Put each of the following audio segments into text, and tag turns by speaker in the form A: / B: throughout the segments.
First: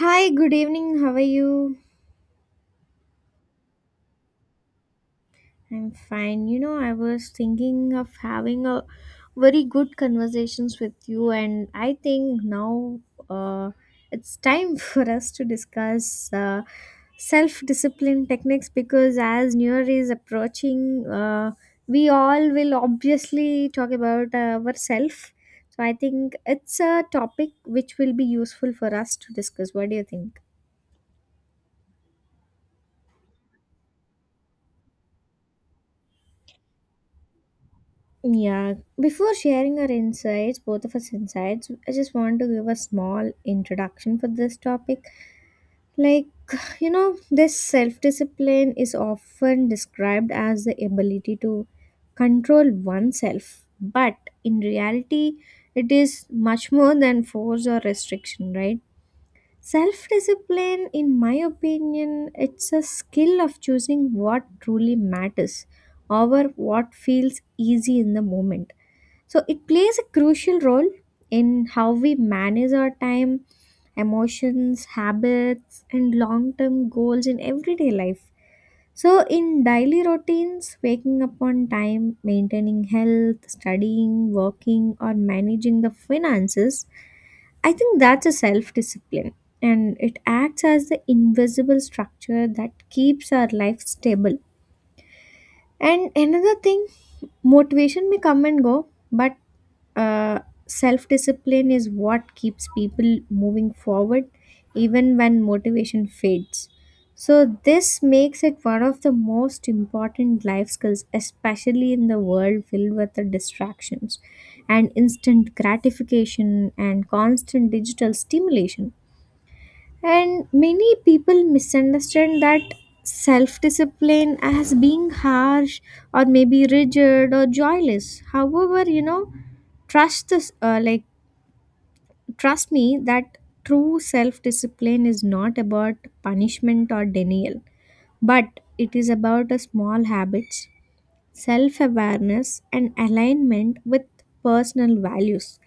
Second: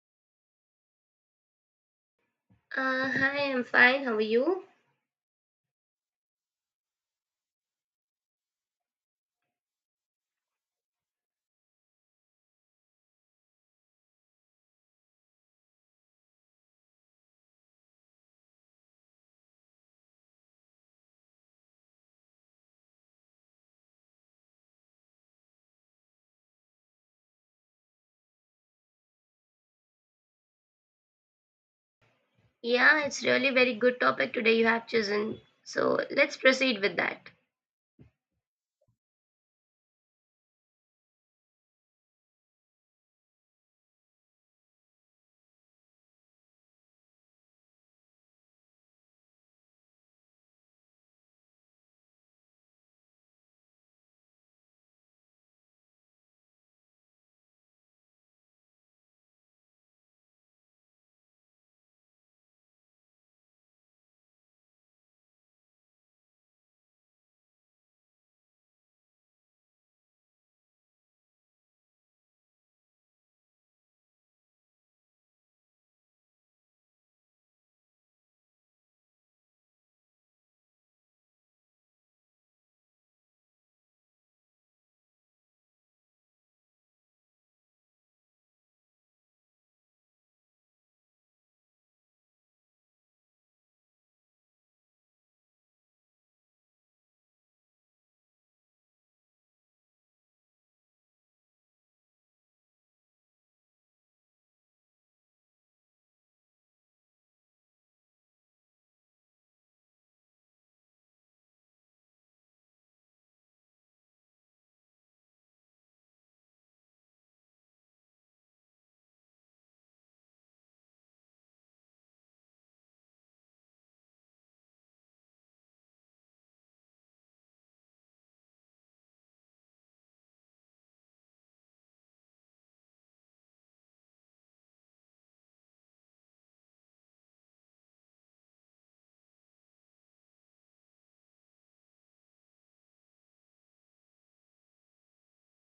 A: Hi, good evening. How are you?
B: Hi, I'm fine. How are you?
A: I'm fine. I was thinking of having a very good conversations with you, and I think now uh, it's time for us to discuss self-discipline techniques because as New Year is approaching, we all will obviously talk about ourselves. So I think it's a topic which will be useful for us to discuss. What do you think?
B: Yeah, it's really very good topic today you have chosen. So let's proceed with that.
A: Yeah, before sharing our insights, both of us insights, I just want to give a small introduction for this topic. Like, this self discipline is often described as the ability to control oneself, but in reality, it is much more than force or restriction, right? Self discipline, in my opinion, it's a skill of choosing what truly matters over what feels easy in the moment, so it plays a crucial role in how we manage our time, emotions, habits, and long term goals in everyday life. So, in daily routines, waking up on time, maintaining health, studying, working, or managing the finances, I think that's a self discipline, and it acts as the invisible structure that keeps our life stable. And another thing, motivation may come and go, but uh, self discipline is what keeps people moving forward even when motivation fades. So, this makes it one of the most important life skills, especially in the world filled with the distractions and instant gratification and constant digital stimulation. And many people misunderstand that self discipline as being harsh or maybe rigid or joyless. However, trust this, uh, like, trust me that true self discipline is not about punishment or denial, but it is about a small habits, self awareness, and alignment with personal values.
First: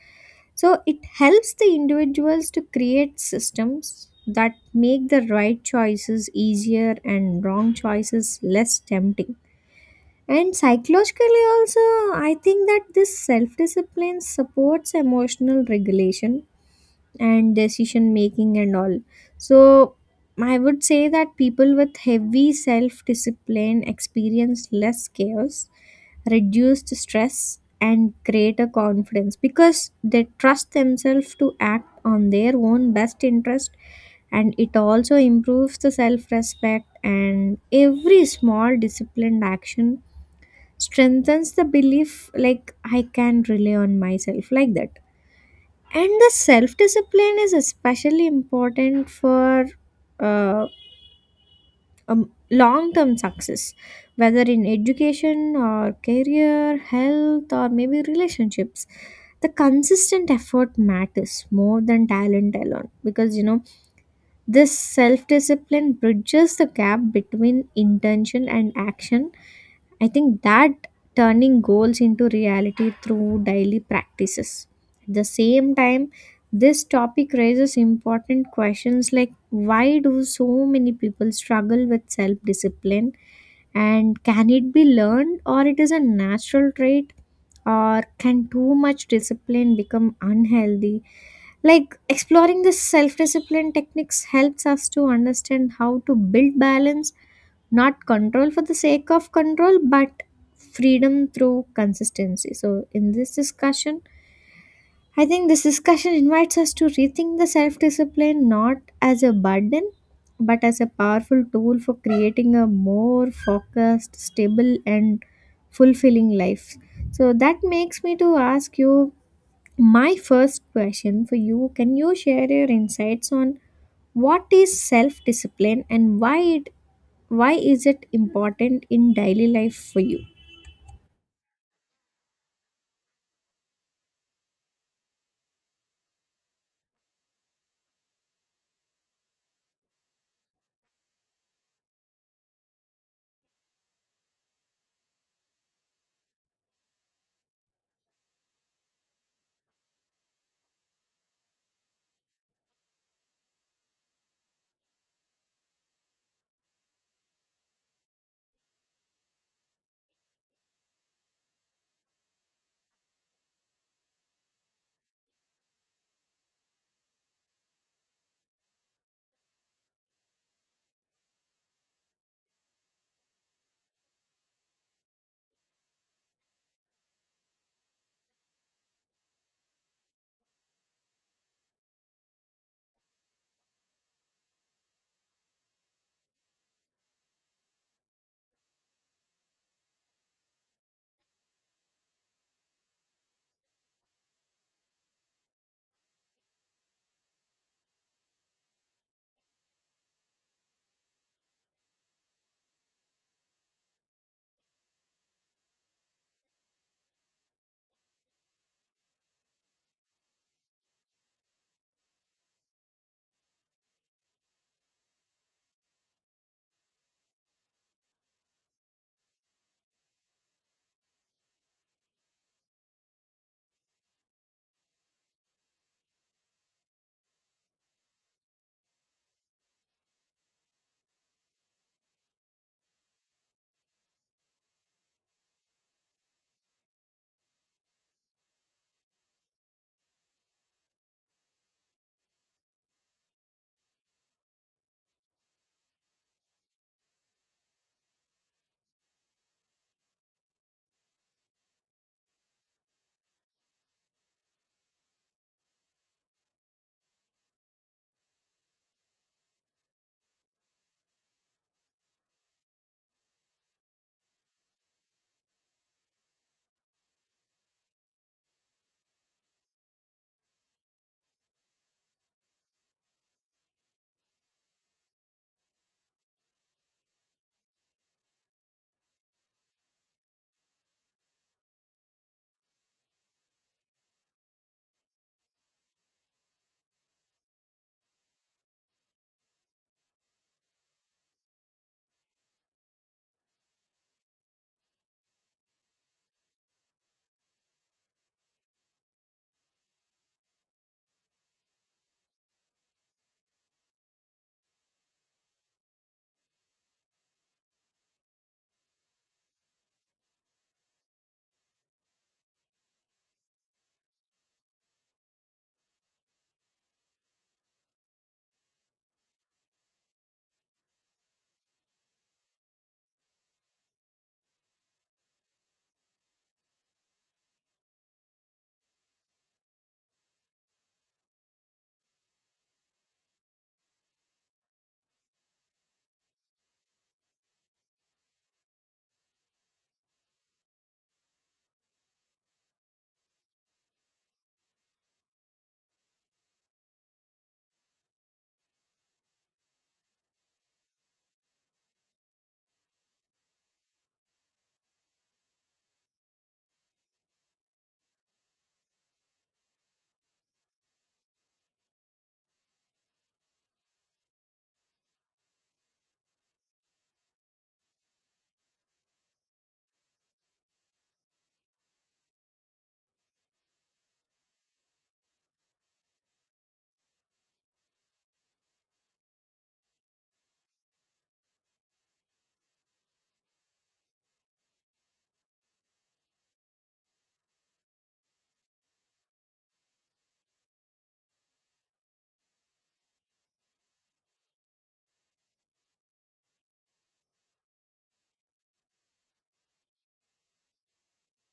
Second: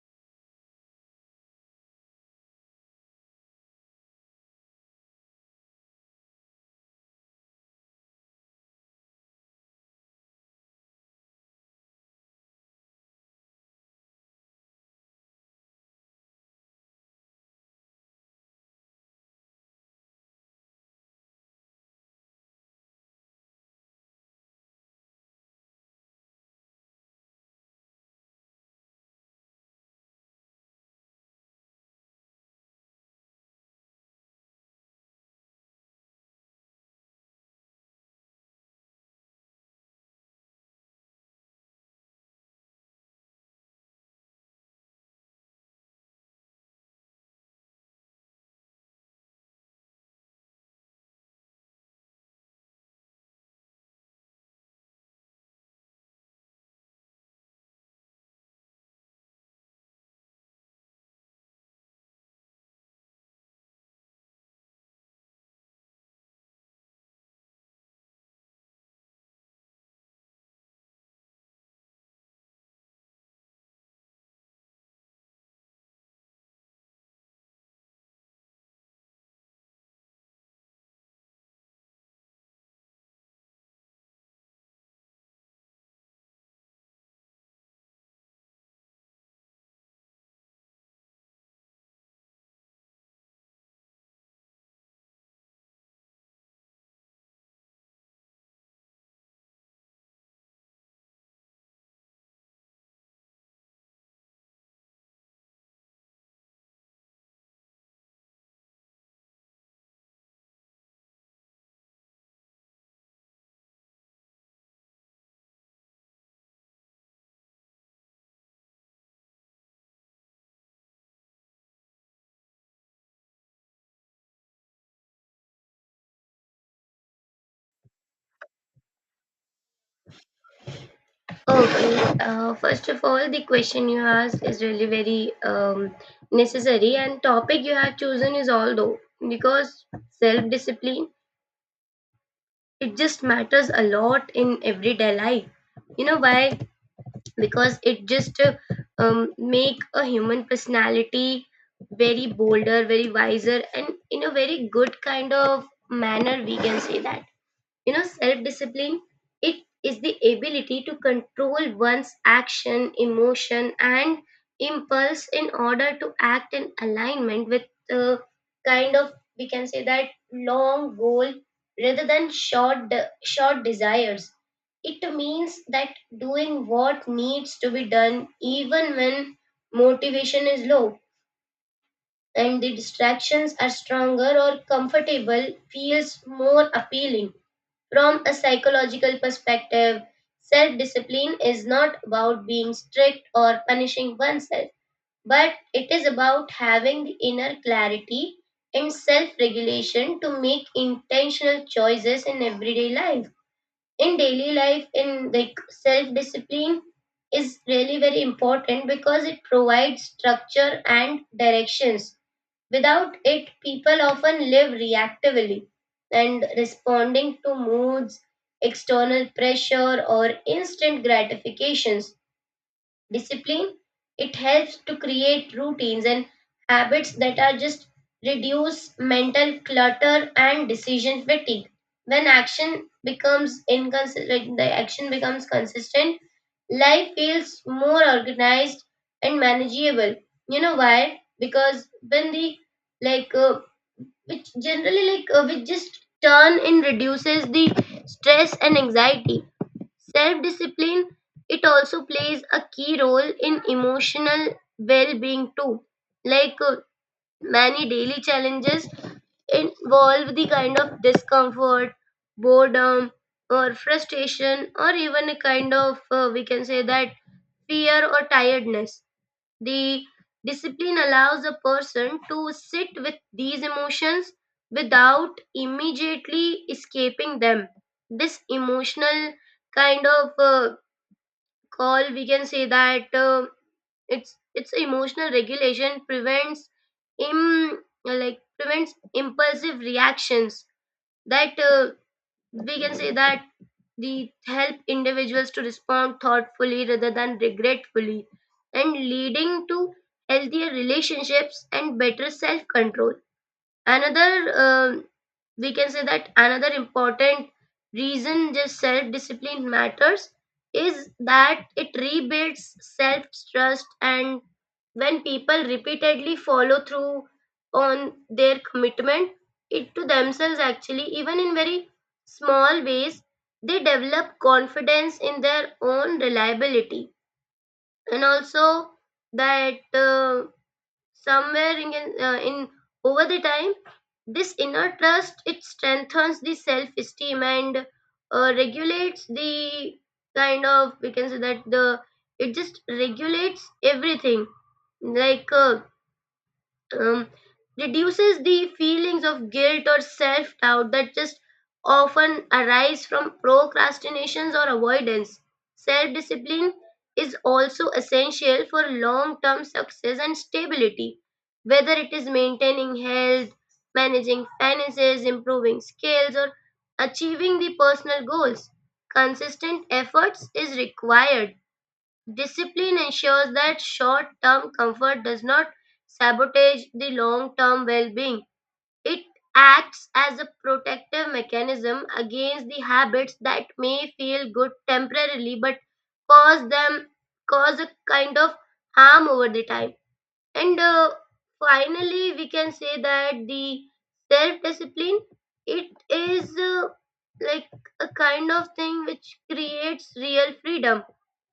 A: So it helps the individuals to create systems that make the right choices easier and wrong choices less tempting. And psychologically, also, I think that this self discipline supports emotional regulation and decision making and all. So I would say that people with heavy self discipline experience less chaos, reduced stress, and greater confidence because they trust themselves to act on their own best interest, and it also improves the self respect, and every small disciplined action strengthens the belief like I can rely on myself like that. And the self discipline is especially important for uh, long term success, whether in education or career, health, or maybe relationships. The consistent effort matters more than talent alone because this self discipline bridges the gap between intention and action. I think that turning goals into reality through daily practices. At the same time, this topic raises important questions like why do so many people struggle with self discipline, and can it be learned or it is a natural trait, or can too much discipline become unhealthy. Like exploring the self discipline techniques helps us to understand how to build balance, not control for the sake of control, but freedom through consistency. So, in this discussion, I think this discussion invites us to rethink the self discipline not as a burden, but as a powerful tool for creating a more focused, stable, and fulfilling life. So, that makes me to ask you my first question for you, can you share your insights on what is self discipline and why it, why is it important in daily life for you?
B: Okay. First of all, the question you asked is really very necessary, and topic you have chosen is although because self discipline it just matters a lot in everyday life. You know why? Because it just make a human personality very bolder, very wiser, and in a very good kind of manner, we can say that, you know, self discipline, it is the ability to control one's action, emotion, and impulse in order to act in alignment with, uh, kind of, we can say that, long goal rather than short desires. It means that doing what needs to be done even when motivation is low and the distractions are stronger or comfortable feels more appealing. From a psychological perspective, self discipline is not about being strict or punishing oneself, but it is about having the inner clarity and self regulation to make intentional choices in everyday life. In daily life, in like self discipline is really very important because it provides structure and directions. Without it, people often live reactively and responding to moods, external pressure, or instant gratifications. Discipline, it helps to create routines and habits that are just reduce mental clutter and decision fatigue. When action becomes inconsistent, like the action becomes consistent, life feels more organized and manageable. You know why? Because when the, like which generally, like which just turn in reduces the stress and anxiety. Self-discipline, it also plays a key role in emotional well-being too. Like uh, Many daily challenges involve the kind of discomfort, boredom, or frustration, or even a kind of, we can say that, fear or tiredness. The discipline allows a person to sit with these emotions without immediately escaping them. This emotional kind of, or we can say that, it's emotional regulation prevents im like prevents impulsive reactions that, we can say that, the help individuals to respond thoughtfully rather than regretfully and leading to healthier relationships and better self control. Another um we can say that another important reason just self discipline matters is that it rebuilds self trust. And when people repeatedly follow through on their commitment it to themselves, actually, even in very small ways, they develop confidence in their own reliability. And also that, somewhere in, uh, in over the time, this inner trust, it strengthens the self-esteem and, regulates the kind of, we can say that, the it just regulates everything. Like uh, um, Reduces the feelings of guilt or self doubt that just often arise from procrastinations or avoidance. Self discipline is also essential for long term success and stability, whether it is maintaining health, managing finances, improving skills, or achieving the personal goals. Consistent efforts is required. Discipline ensures that short term comfort does not sabotage the long term well being. It acts as a protective mechanism against the habits that may feel good temporarily but cause them cause a kind of harm over the time. And finally, we can say that the self discipline, it is, like, a kind of thing which creates real freedom.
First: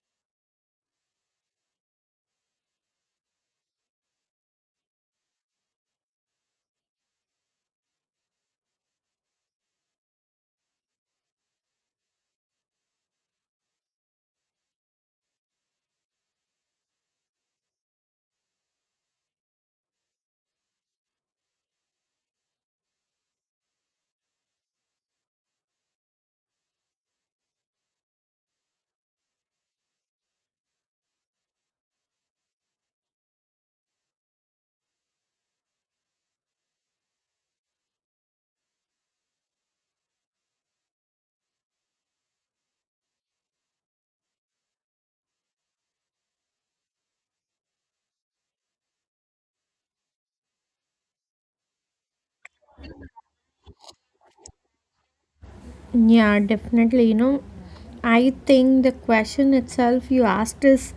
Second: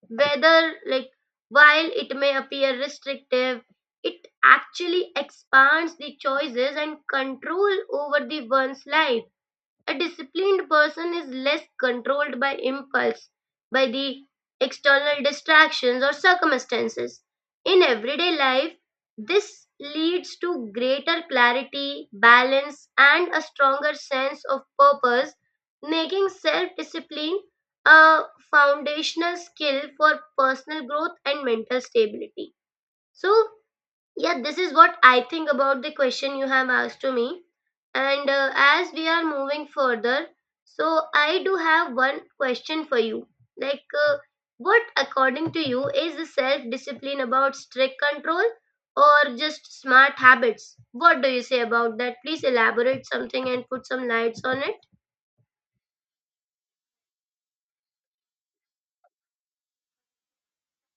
B: Whether like while it may appear restrictive, it actually expands the choices and control over the one's life. A disciplined person is less controlled by impulse, by the external distractions or circumstances. In everyday life, this leads to greater clarity, balance, and a stronger sense of purpose, making self discipline a foundational skill for personal growth and mental stability. So yeah, this is what I think about the question you have asked to me. And as we are moving further, so I do have one question for you. Like, uh, what according to you is the self discipline about strict control or just smart habits? What do you say about that? Please elaborate something and put some lights on it.
A: Yeah, definitely. You know, I think the question itself you asked is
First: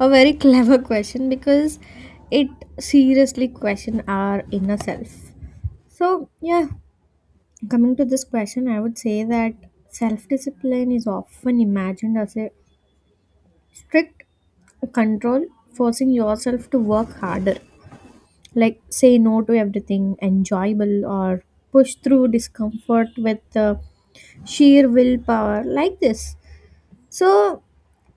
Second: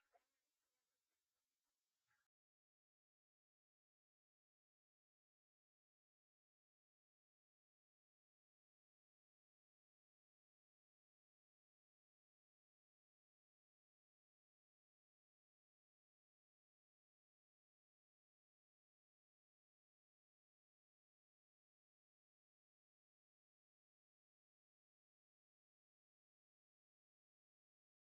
A: a very clever question because it seriously question our inner self. So, yeah, coming to this question, I would say that self-discipline is often imagined as a strict control, forcing yourself to work harder, like say no to everything enjoyable or push through discomfort with sheer willpower like this. So,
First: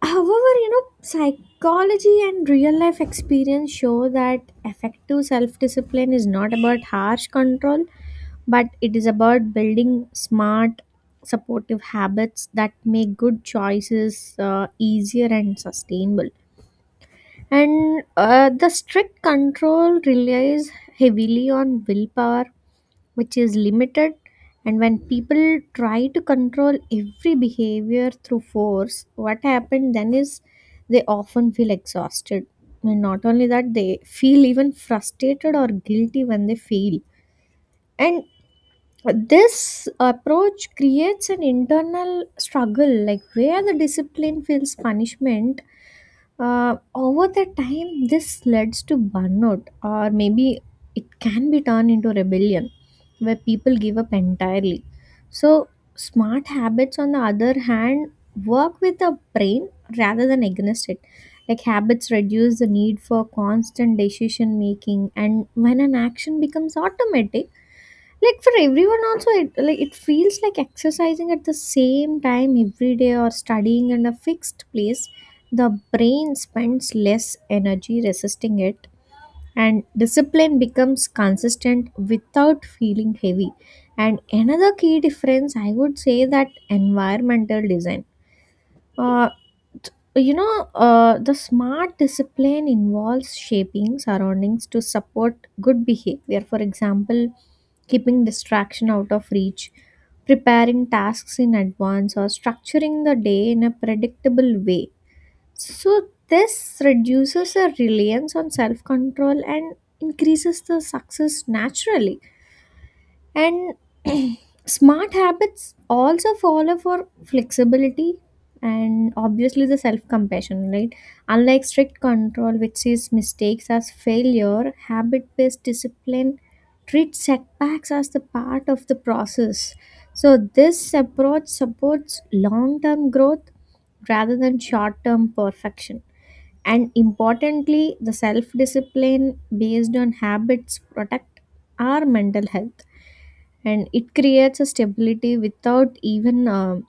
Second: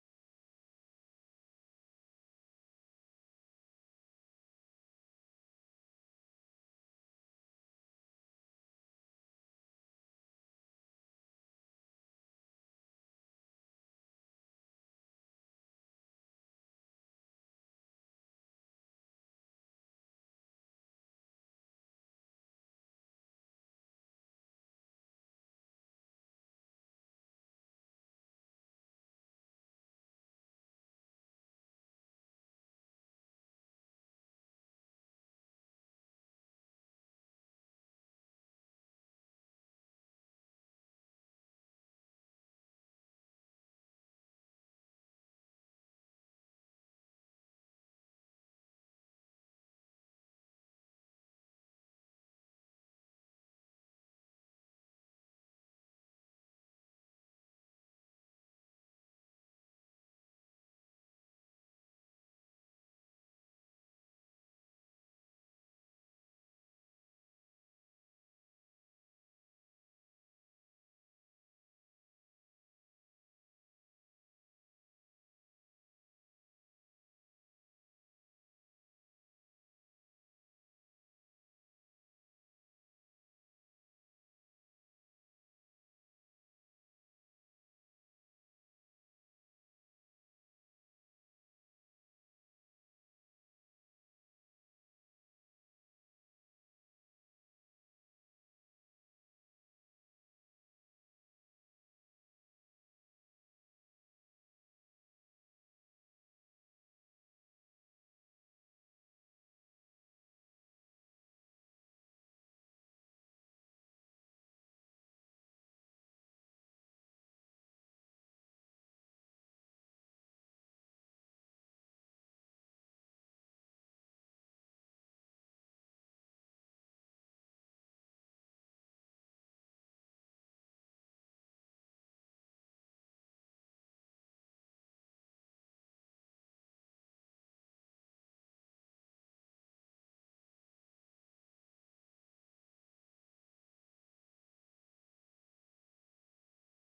A: however, you know, psychology and real life experience show that effective self discipline is not about harsh control, but it is about building smart supportive habits that make good choices easier and sustainable. And the strict control relies heavily on willpower, which is limited. And when people try to control every behavior through force, what happens then is they often feel exhausted. And not only that, they feel even frustrated or guilty when they fail. And this approach creates an internal struggle, like where the discipline feels punishment. Over the time, this leads to burnout, or maybe it can be turned into rebellion where people give up entirely. So, smart habits, on the other hand, work with the brain rather than against it. Like habits reduce the need for constant decision making, and when an action becomes automatic, like for everyone also it like it feels like exercising at the same time every day or studying in a fixed place, the brain spends less energy resisting it, and discipline becomes consistent without feeling heavy. And another key difference I would say that environmental design. Uh, t- you know, the smart discipline involves shaping surroundings to support good behavior, for example, keeping distraction out of reach, preparing tasks in advance, or structuring the day in a predictable way. So, this reduces our reliance on self control and increases the success naturally. And smart habits also follow for flexibility and obviously the self compassion, right? Unlike strict control, which sees mistakes as failure, habit based discipline treats setbacks as the part of the process. So, this approach supports long term growth rather than short term perfection. And importantly, the self discipline based on habits protect our mental health, and it creates a stability without even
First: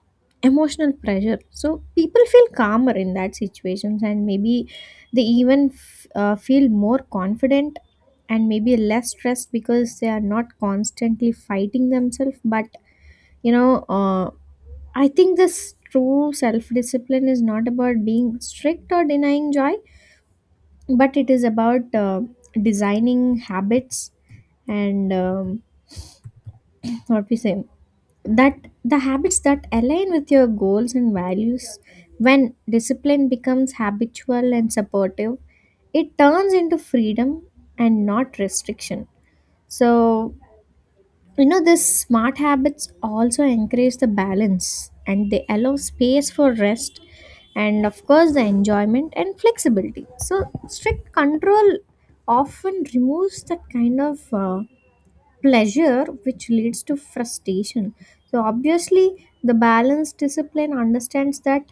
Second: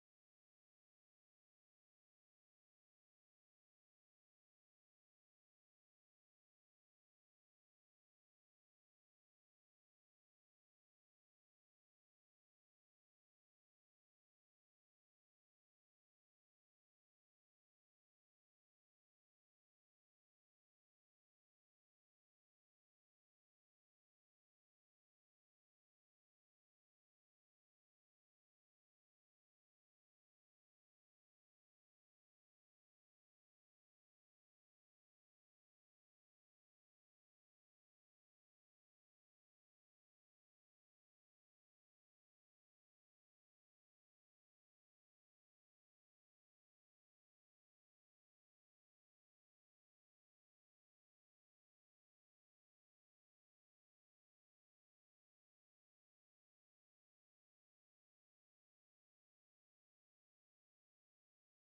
A: emotional pressure. So people feel calmer in that situations, and maybe they even feel more confident and maybe less stressed because they are not constantly fighting themselves, but you know uh, I think this true self discipline is not about being strict or denying joy, but it is about designing habits and what we say that the habits that align with your goals and values. When discipline becomes habitual and supportive, it turns into freedom and not restriction. So, you know, these smart habits also encourage the balance, and they allow space for rest and, of course, the enjoyment and flexibility. So, strict control often removes that kind of pleasure which leads to frustration. So, obviously, the balanced discipline understands that,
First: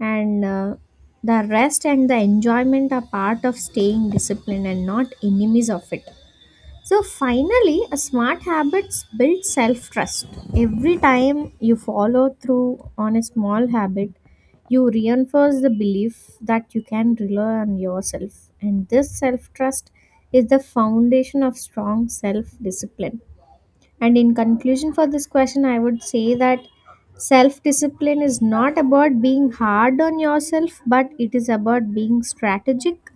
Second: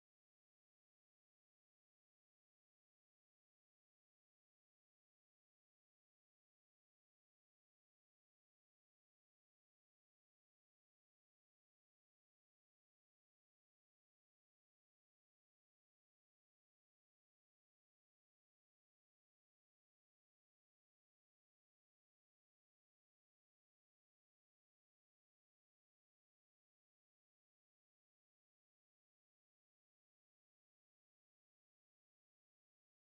A: and the rest and the enjoyment are part of staying disciplined and not enemies of it. So finally, a smart habits build self trust. Every time you follow through on a small habit, you reinforce the belief that you can rely on yourself. And this self trust is the foundation of strong self discipline. And in conclusion for this question, I would say that self discipline is not about being hard on yourself, but it is about being strategic,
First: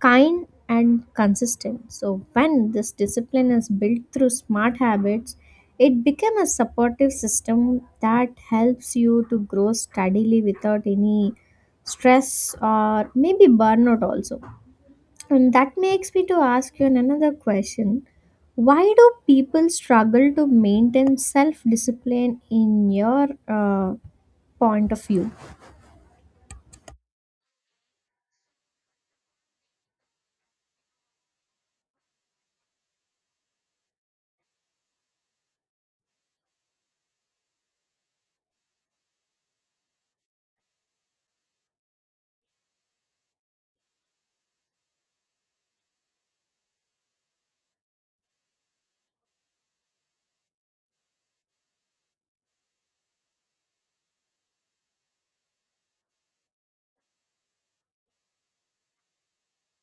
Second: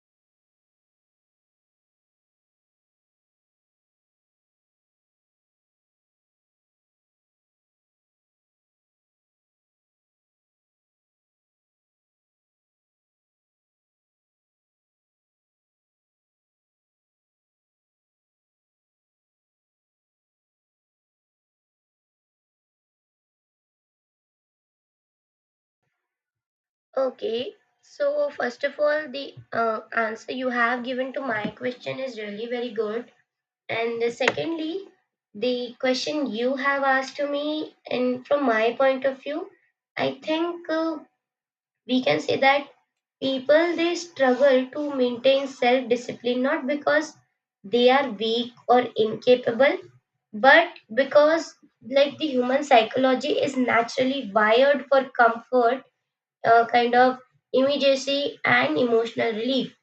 A: kind, and consistent. So, when this discipline is built through smart habits, it becomes a supportive system that helps you to grow steadily without any stress or maybe burnout also. And that makes me to ask you another question. Why do people struggle to maintain self-discipline in your point of view?
B: Okay. So first of all, the answer you have given to my question is really very good. And secondly, the question you have asked to me, and from my point of view, I think, we can say that people they struggle to maintain self discipline not because they are weak or incapable, but because like the human psychology is naturally wired for comfort, kind of immediacy, and emotional relief.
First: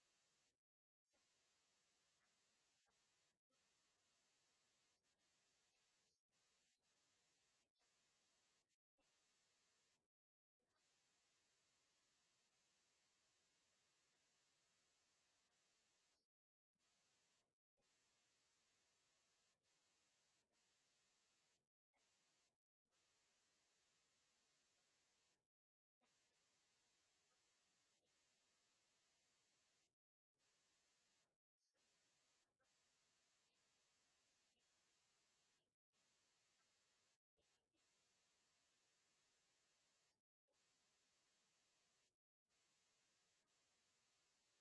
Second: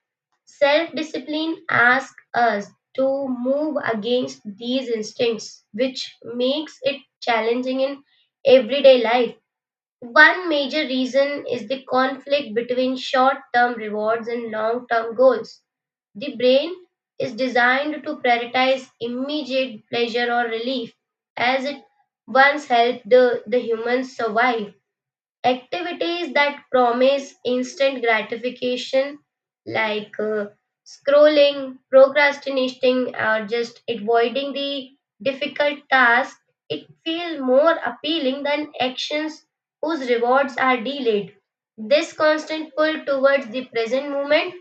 B: Self-discipline asks us to move against these instincts, which makes it challenging in everyday life. One major reason is the conflict between short term rewards and long term goals. The brain is designed to prioritize immediate pleasure or relief, as it once helped the humans survive. Activities that promise instant gratification, like uh, scrolling, procrastinating, or just avoiding the difficult task, it feels more appealing than actions whose rewards are delayed. This constant pull towards the present moment,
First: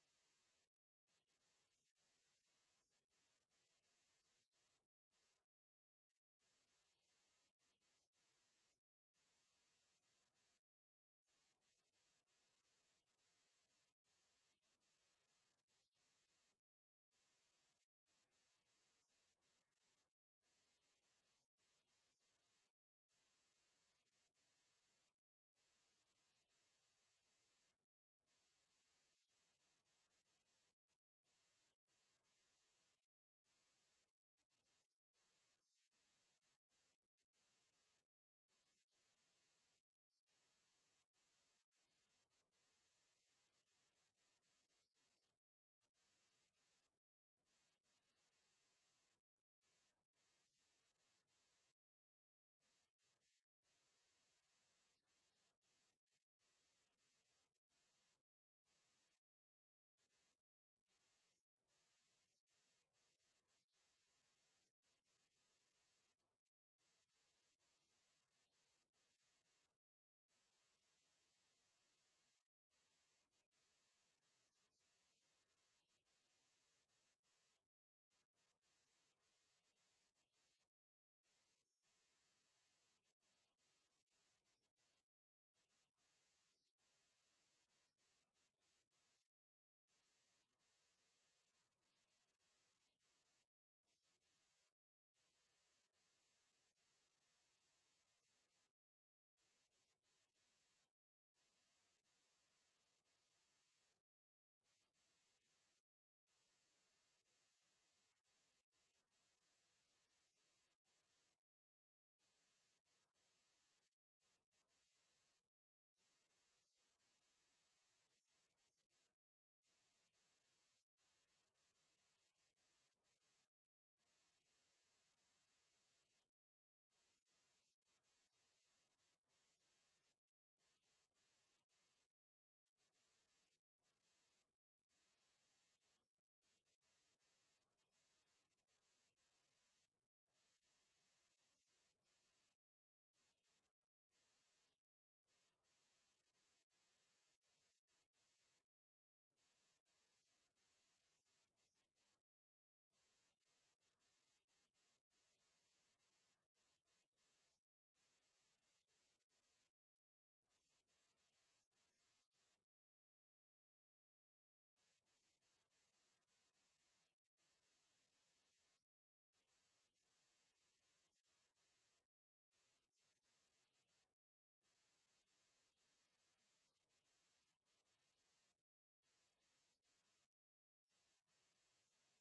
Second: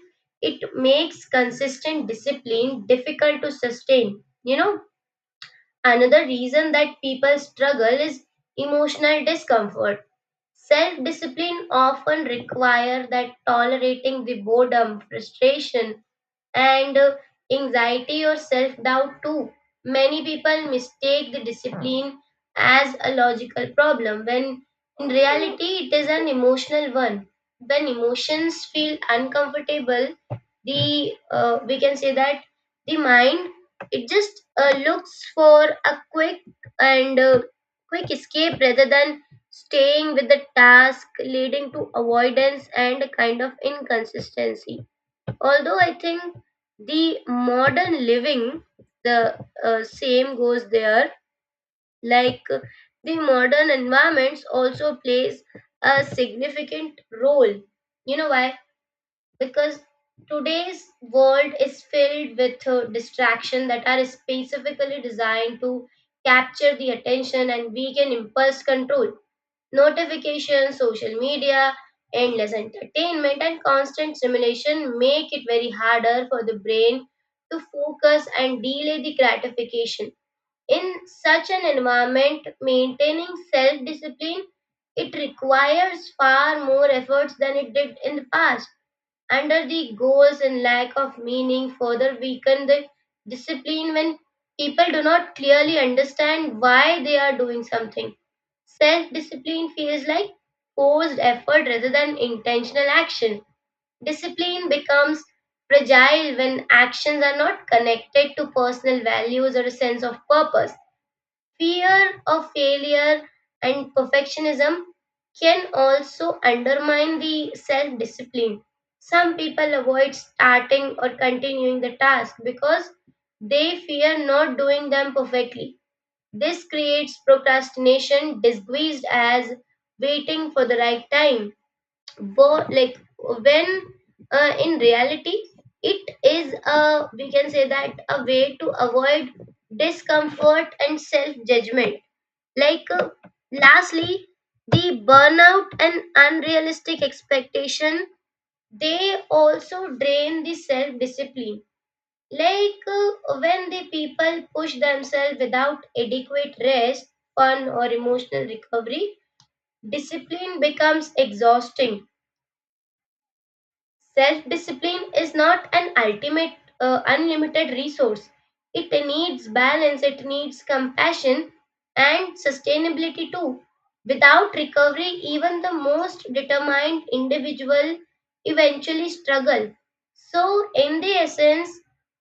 B: it makes consistent discipline difficult to sustain. You know, another reason that people struggle is emotional discomfort. Self-discipline often requires that tolerating the boredom, frustration, and, anxiety or self doubt too. Many people mistake the discipline as a logical problem when in reality it is an emotional one. When emotions feel uncomfortable, the, we can say that, the mind, it just looks for a quick and, quick escape rather than staying with the task, leading to avoidance and a kind of inconsistency. Although I think the modern living, the, same goes there. like uh, the modern environments also plays a significant role. You know why? Because today's world is filled with distraction that are specifically designed to capture the attention and weaken impulse control. Notifications, social media, endless entertainment, and constant stimulation make it very harder for the brain to focus and delay the gratification. In such an environment, maintaining self discipline, it requires far more efforts than it did in the past. Under the goals and lack of meaning further weaken the discipline when people do not clearly understand why they are doing something. Self-discipline feels like forced effort rather than intentional action. Discipline becomes fragile when actions are not connected to personal values or a sense of purpose. Fear of failure and perfectionism can also undermine the self-discipline. Some people avoid starting or continuing the task because they fear not doing them perfectly. This creates procrastination, disguised as waiting for the right time. Like when, in reality, it is a, we can say that, a way to avoid discomfort and self judgment. Like uh, Lastly, the burnout and unrealistic expectation, they also drain the self discipline. When the people push themselves without adequate rest, fun, or emotional recovery, discipline becomes exhausting. Self-discipline is not an ultimate, unlimited resource. It needs balance, it needs compassion, and sustainability too. Without recovery, even the most determined individual eventually struggle. So in the essence,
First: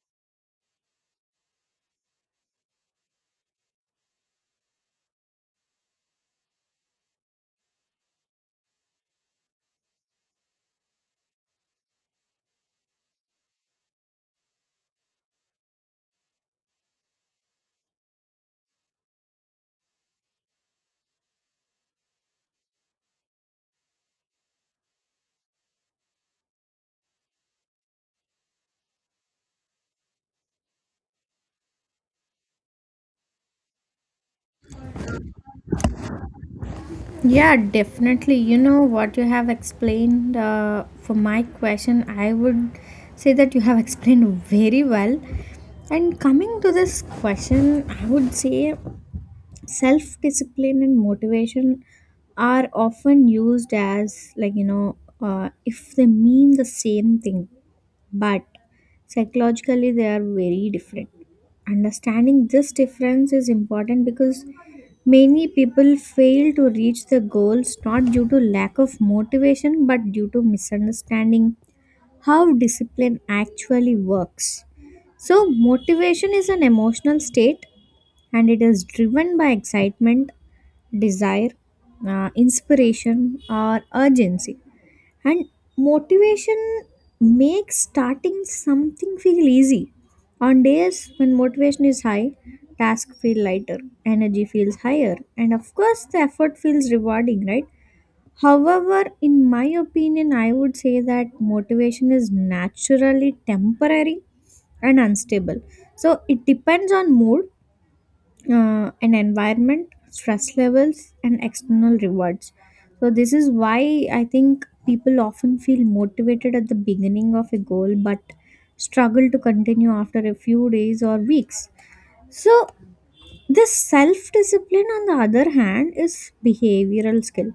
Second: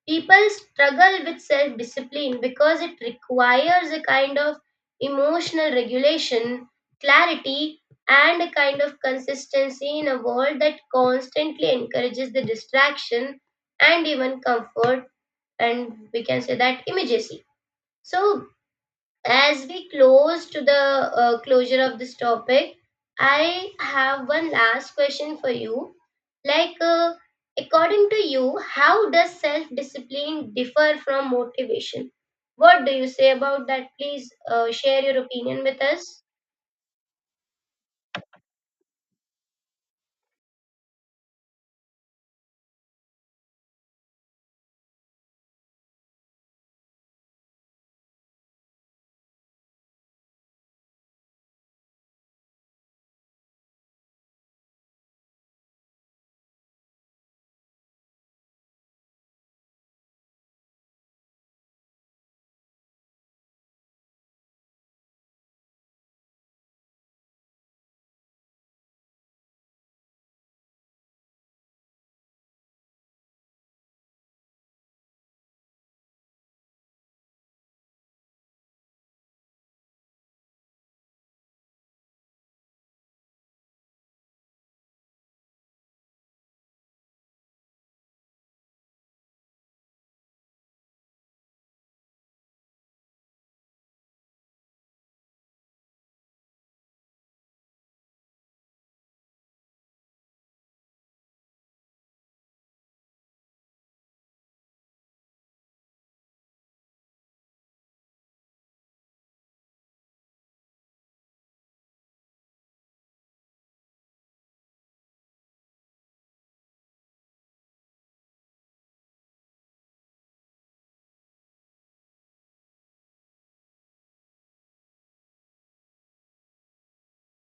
B: people struggle with self-discipline because it requires a kind of emotional regulation, clarity, and a kind of consistency in a world that constantly encourages the distraction and even comfort and, we can say, that immediacy. So as we close to the, closure of this topic, I have one last question for you. Like, according to you, how does self discipline differ from motivation? What do you say about that? Please share your opinion with us.
A: Yeah, definitely. You know what you have explained for my question, I would say that you have explained very well. And coming to this question, I would say self discipline and motivation are often used as like if they mean the same thing, but psychologically they are very different. Understanding this difference is important because many people fail to reach their goals not due to lack of motivation but due to misunderstanding how discipline actually works. So, motivation is an emotional state, and it is driven by excitement, desire, inspiration, or urgency. And motivation makes starting something feel easy. On days when motivation is high, tasks feel lighter, energy feels higher, and of course, the effort feels rewarding, right? However, in my opinion, I would say that motivation is naturally temporary and unstable. So it depends on mood, an environment, stress levels, and external rewards. So, this is why I think people often feel motivated at the beginning of a goal but struggle to continue after a few days or weeks. So, this self discipline, on the other hand, is behavioral skill.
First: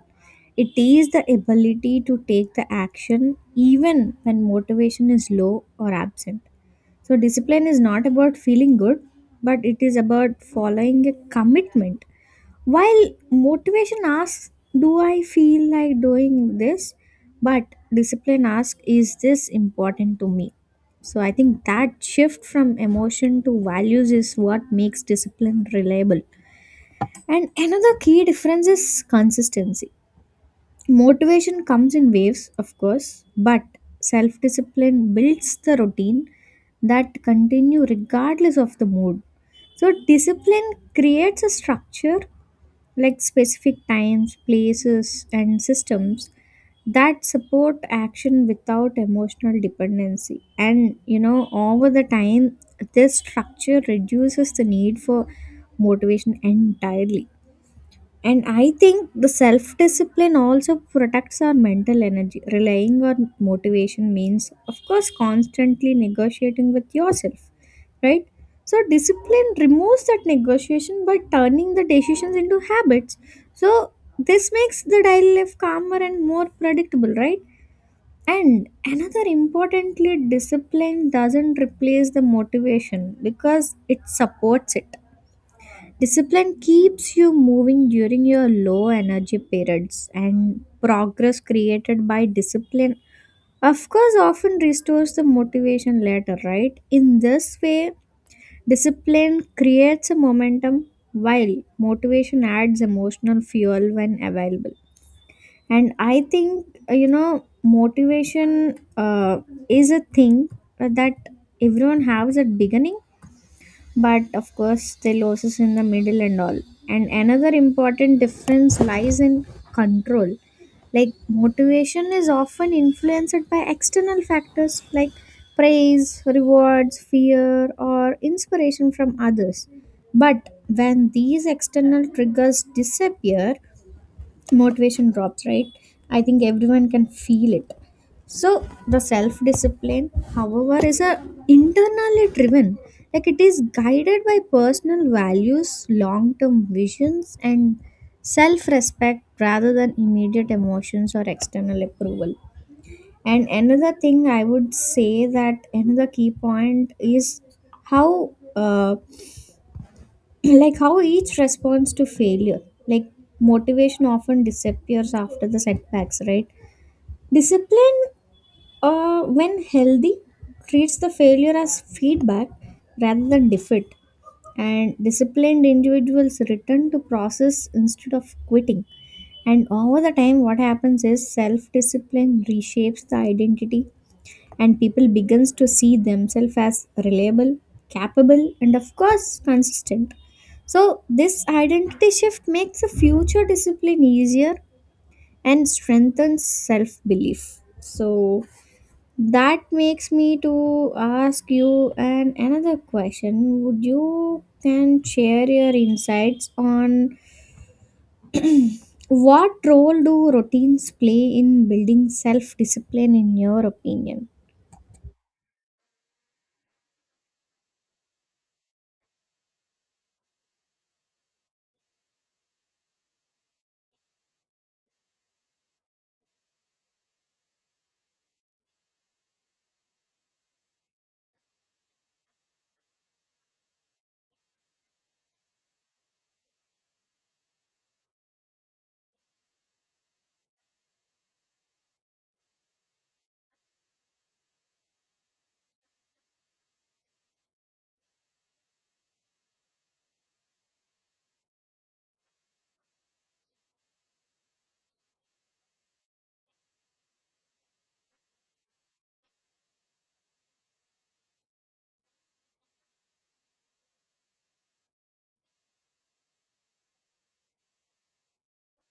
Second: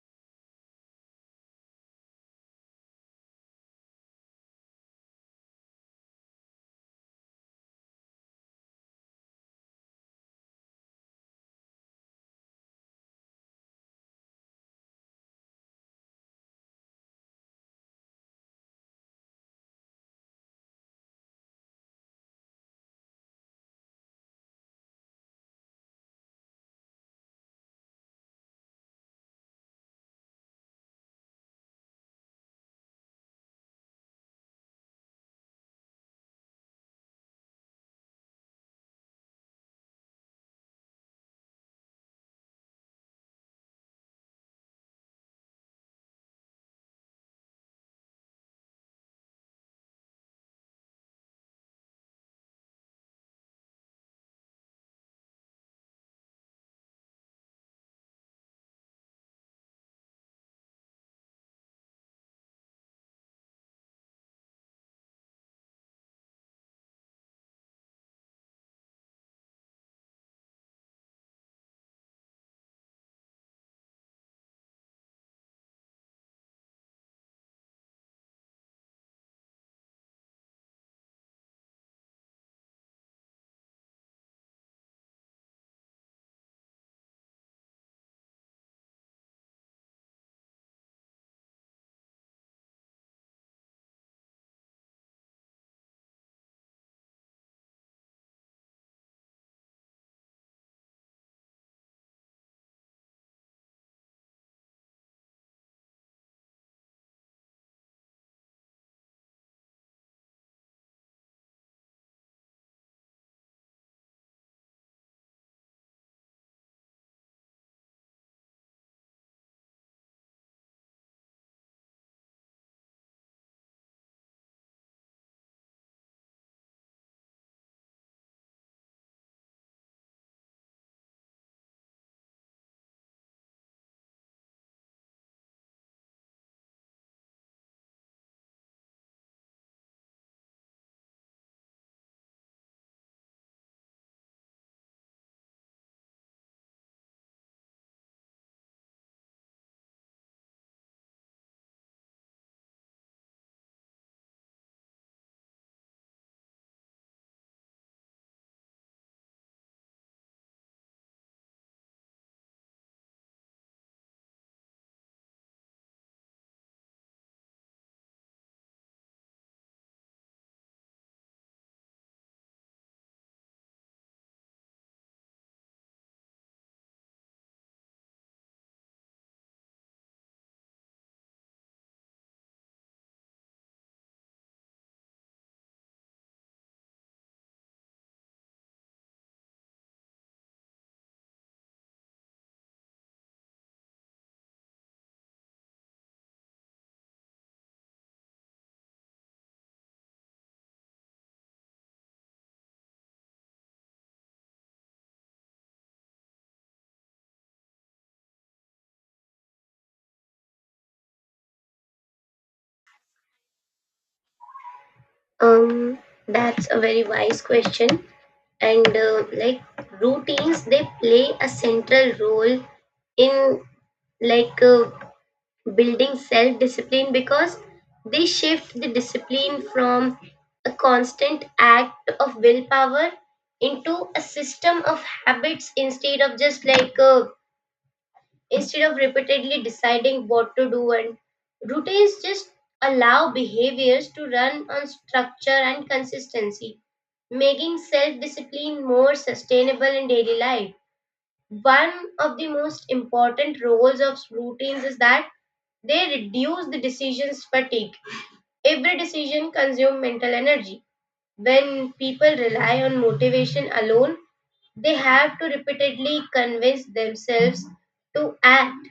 A: It is the ability to take the action even when motivation is low or absent. So, discipline is not about feeling good, but it is about following a commitment. While motivation asks, do I feel like doing this? But discipline asks, is this important to me? So, I think that shift from emotion to values is what makes discipline reliable. And another key difference is consistency. Motivation comes in waves, of course, but self discipline builds the routine that continue regardless of the mood. So discipline creates a structure like specific times, places and systems that support action without emotional dependency. And you know, over the time this structure reduces the need for motivation entirely. And I think the self discipline also protects our mental energy. Relying on motivation means, of course, constantly negotiating with yourself, right? So, discipline removes that negotiation by turning the decisions into habits. So, this makes the daily life calmer and more predictable, right? And another importantly, discipline doesn't replace the motivation because it supports it. Discipline keeps you moving during your low energy periods, and progress created by discipline, of course, often restores the motivation later, right? In this way, discipline creates a momentum while motivation adds emotional fuel when available. And I think, you know, motivation is a thing that everyone has at beginning, but of course the losses in the middle and all. And another important difference lies in control. Like motivation is often influenced by external factors like praise, rewards, fear, or inspiration from others, but when these external triggers disappear, motivation drops, right? I think everyone can feel it. So the self discipline, however, is a internally driven, like it is guided by personal values, long term visions, and self respect rather than immediate emotions or external approval. And another thing I would say that another key point is how uh, how each responds to failure. Like motivation often disappears after the setbacks, right? Discipline, when healthy, treats the failure as feedback rather than defeat, and disciplined individuals return to process instead of quitting. And over the time what happens is self discipline reshapes the identity, and people begins to see themselves as reliable, capable, and of course consistent. So this identity shift makes a future discipline easier and strengthens self belief. So that makes me to ask you an another question. Would you can share your insights on what role do routines play in building self discipline in your opinion?
B: Um, that's a very wise question. And like, routines they play a central role in, like uh, building self discipline because they shift the discipline from a constant act of willpower into a system of habits. Instead of just instead of repeatedly deciding what to do, and routines just allow behaviors to run on structure and consistency, making self discipline more sustainable in daily life. One of the most important roles of routines is that they reduce the decisions fatigue. Every decision consumes mental energy. When people rely on motivation alone, they have to repeatedly convince themselves to act.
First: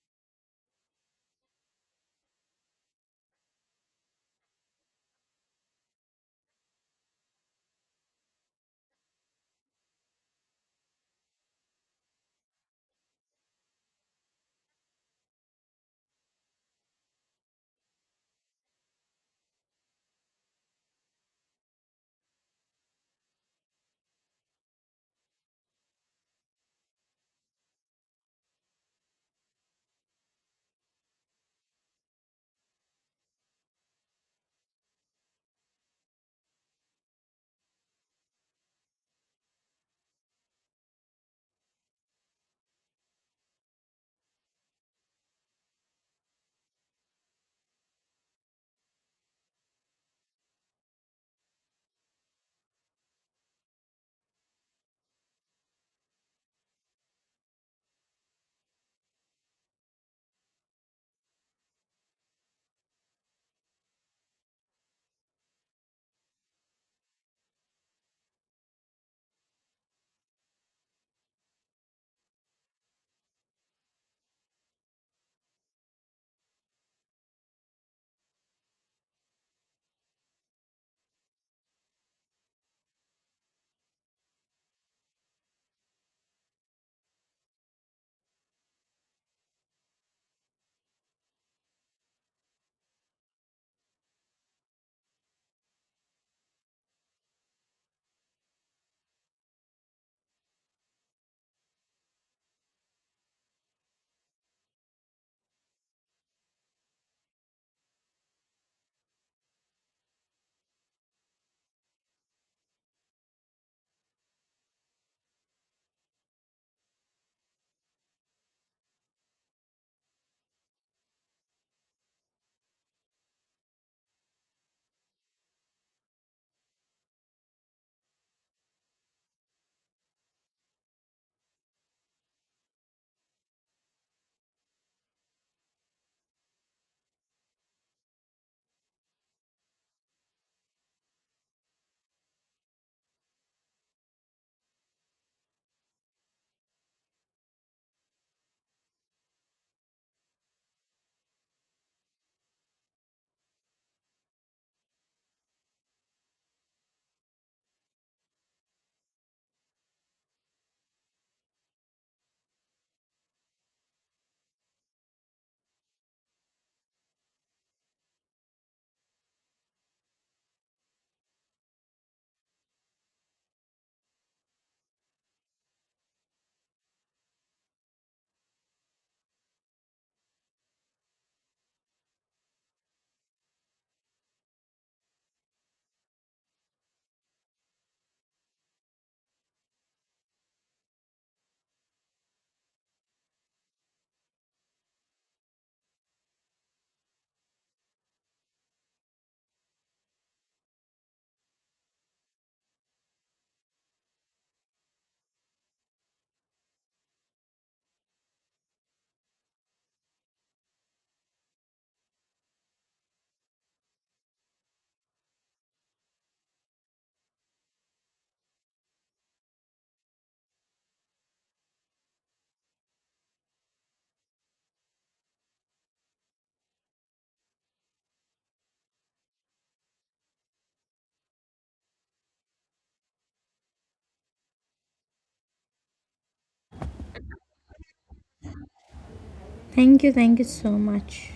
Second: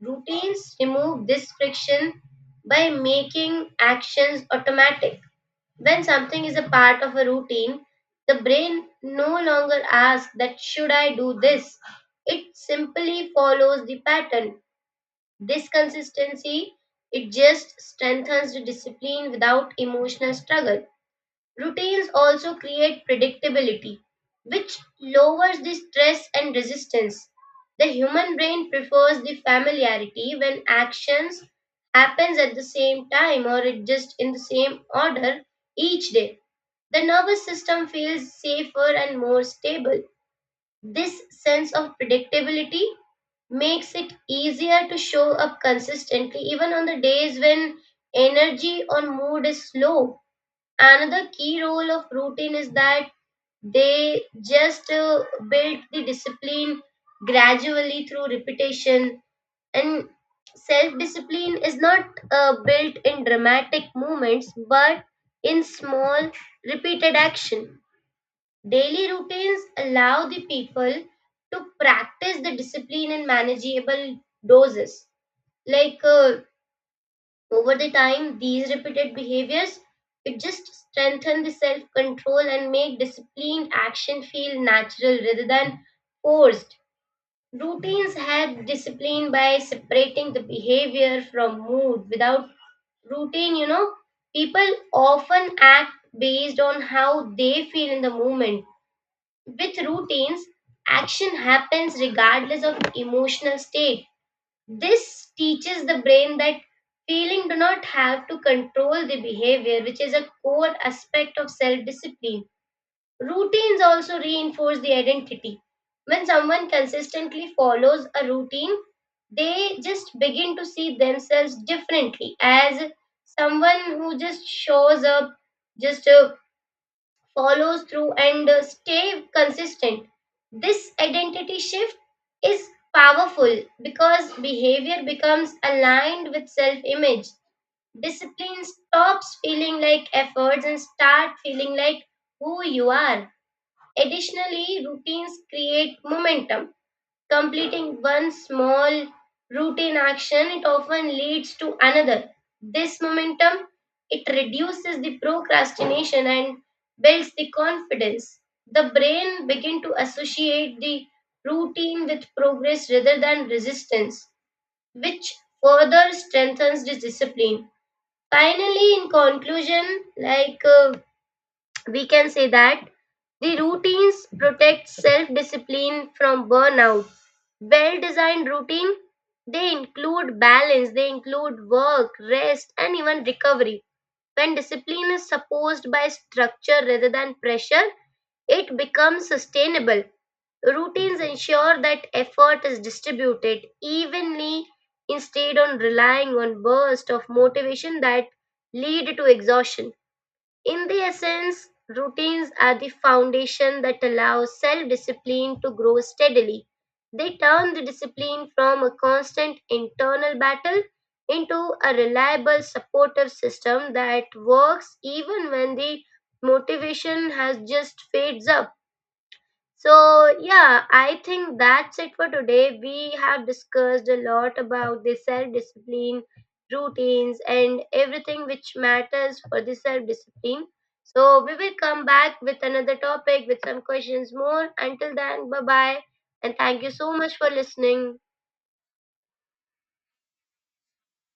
B: Routines remove this friction by making actions automatic. When something is a part of a routine, the brain no longer asks that should I do this? It simply follows the pattern. This consistency, it just strengthens the discipline without emotional struggle. Routines also create predictability, which lowers the stress and resistance. The human brain prefers the familiarity. When actions happens at the same time, or it just in the same order each day, the nervous system feels safer and more stable. This sense of predictability makes it easier to show up consistently, even on the days when energy or mood is slow. Another key role of routine is that they just build the discipline gradually through repetition. And self discipline is not built in dramatic moments but in small, repeated action. Daily routines allow the people to practice the discipline in manageable doses. Like uh, Over the time, these repeated behaviors, it just strengthen the self control and make disciplined action feel natural rather than forced. Routines help discipline by separating the behavior from mood. Without routine, you know, people often act based on how they feel in the moment. With routines, action happens regardless of emotional state. This teaches the brain that feeling do not have to control the behavior, which is a core aspect of self-discipline. Routines also reinforce the identity. When someone consistently follows a routine, they just begin to see themselves differently as someone who just shows up, just follows through and stay consistent. This identity shift is powerful because behavior becomes aligned with self image. Discipline stops feeling like efforts and start feeling like who you are. Additionally, routines create momentum. Completing one small routine action, it often leads to another. This momentum, it reduces the procrastination and builds the confidence. The brain begin to associate the routine with progress rather than resistance, which further strengthens the discipline. Finally, in conclusion, like uh, we can say that the routines protect self-discipline from burnout. Well-designed routine, they include balance, they include work, rest, and even recovery. When discipline is supposed by structure rather than pressure, it becomes sustainable. Routines ensure that effort is distributed evenly instead on relying on bursts of motivation that lead to exhaustion. In the essence, routines are the foundation that allows self discipline to grow steadily. They turn the discipline from a constant internal battle into a reliable supportive system that works even when the motivation has just fades up. So yeah, I think that's it for today. We have discussed a lot about the self discipline, routines, and everything which matters for the self discipline. So we will come back with another topic with some questions more. Until then, bye bye. And thank you so much for listening.
A: Thank you, thank you so much.